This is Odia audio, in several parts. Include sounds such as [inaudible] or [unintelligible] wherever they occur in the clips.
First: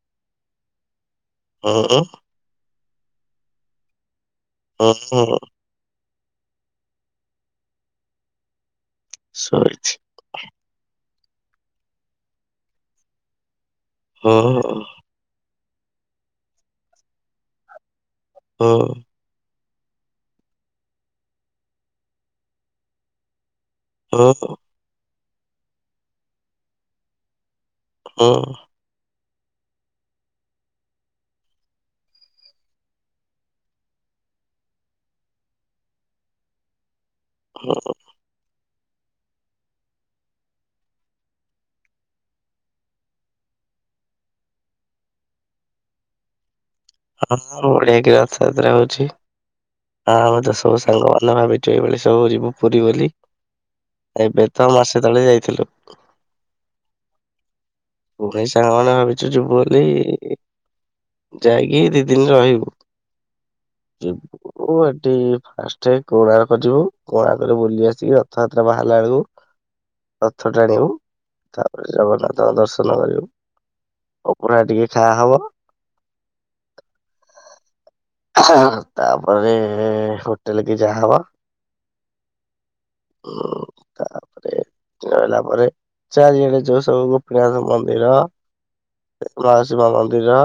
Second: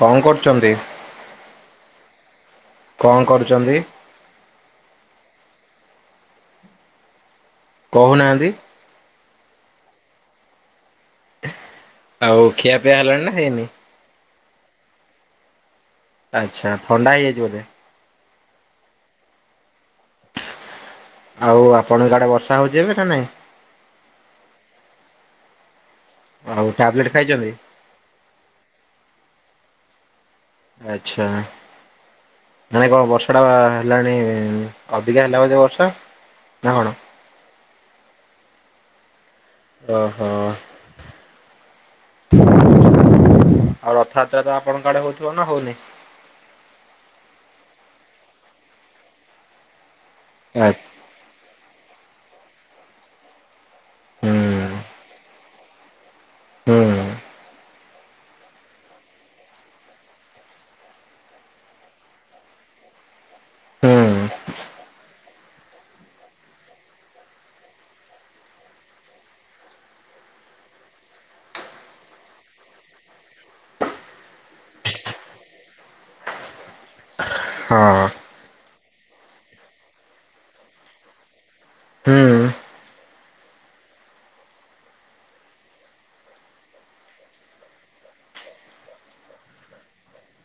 କଣ କରୁଚନ୍ତି? ହଁ -ହଁ। କଣ କରୁଚନ୍ତି? ରଥର କହୁନାହାନ୍ତି। ଶୋଇଛି। ଆଉ ଖିଆ ପିଆ ହେଲାଣି ନା ହେଇନି? ହଁ। ଆଚ୍ଛା ଥଣ୍ଡା ହେଇଯାଇଚି ବୋଧେ? ହଁ। ଆଉ ଆପଣଙ୍କ ଆଡେ ବର୍ଷା ହଉଚି ଏବେ ନା ନାଇଁ? ଓହୋ। ଆଉ ଟାବଲେଟ୍ ଖାଇଚନ୍ତି? ହଁ। ଆଚ୍ଛା। ମାନେ କଣ ବର୍ଷାଟା ହେଲାଣି ଅଧିକା ହେଲା ବୋଧେ ବର୍ଷା ନା କଣ? ହଁ। ଓହୋ। ଆଉ ରଥଯାତ୍ରା ତ ଆପଣଙ୍କ ଆଡେ ହଉଥିବ ନା ହଉନି? ହଁ ବଢିଆ କି ରଥଯାତ୍ରା ହଉଛି, ହଁ ଆମେ ତ ଆ ସବୁ ସାଙ୍ଗ ମାନେ ଭାବି ଚେ ବେଳି ସବୁ ଯିବୁ ପୁରୀ ବୋଲି, ହୁଁ ଏବେ ତ ମାସେ ତଳେ ଯାଇଥିଲୁ। ହଁ ଅଁ,। ପୁଣି ସାଙ୍ଗମାନେ ଭାବିଛୁ ଯିବୁ ବୋଲି। ଯାଇକି ଦି ଦିନ ରହିବୁ, ହୁଁ ଯିବୁ। ଓ ଏଠି ଫାଷ୍ଟ କୋଣାର୍କ ଯିବୁ, କୋଣାର୍କରେ ବୁଲି ଆସିକି ରଥଯାତ୍ରା ବାହାରିଲା ବେଳକୁ ରଥ ଟାଣିବୁ, ତାପରେ ଜଗନ୍ନାଥଙ୍କ ଦର୍ଶନ କରିବୁ। ଅଭଡ଼ା ଟିକେ ଖାଆ ହବ। ହଁ। ହଁ ତାପରେ ହୋଟେଲ୍ କି ଯାହା ହବ। ହୁଁ। ଓ, ତାପରେ ସେ ହେଲା ପରେ ଚାରିଆଡେ ଯୋଉ ସବୁ ଗୋପୀନାଥ ମନ୍ଦିର, ମାଉସୀ ମା ମନ୍ଦିର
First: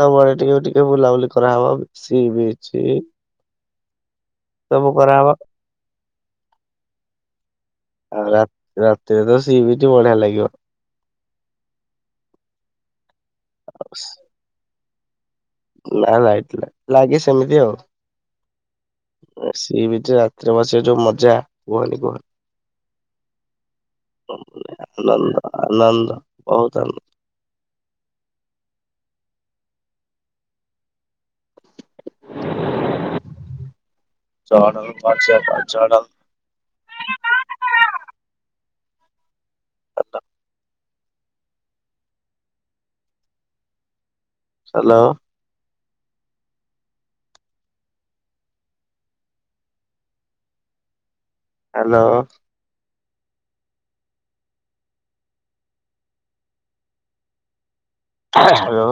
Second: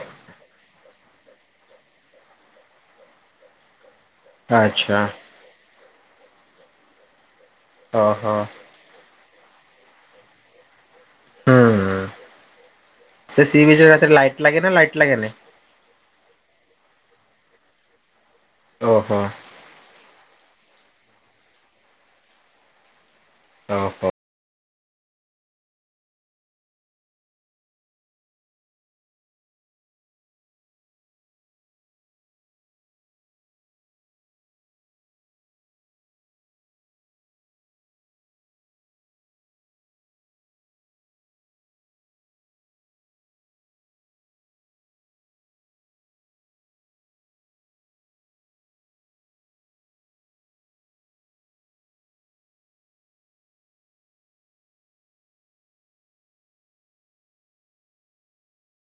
ସବୁଆଡେ ଟିକେ ଟିକେ ବୁଲାବୁଲି କରାହବ। ସି ବିଚି ସବୁ ଆଚ୍ଛା କରାହବ। ଆଉ ଓହୋ ରା-ରାତିରେ ତ ସି ବିଚ୍ ବଢିଆ ଲାଗିବ। ହୁଁ। ସେ ସି ବିଚ୍ ରେ ରାତିରେ ଲାଇଟ୍ ଲାଗେ ନା ଲାଇଟ୍ ଲାଗେନି? ନା ଲାଇଟି ଲା- ଲାଗେ ସେମିତି ଆଉ। ଓହୋ। ସି ବିଚ୍ ରେ ରାତିରେ ବସିବା ଯୋଉ ମଜା କୁହନି କୁହନି। ଓହୋ। [unintelligible] ଆନନ୍ଦ ଆନନ୍ଦ ବହୁତ ଆନ [unintelligible] [unintelligible] ହ୍ୟାଲୋ। ହ୍ୟାଲୋ। ହ୍ୟାଲୋ।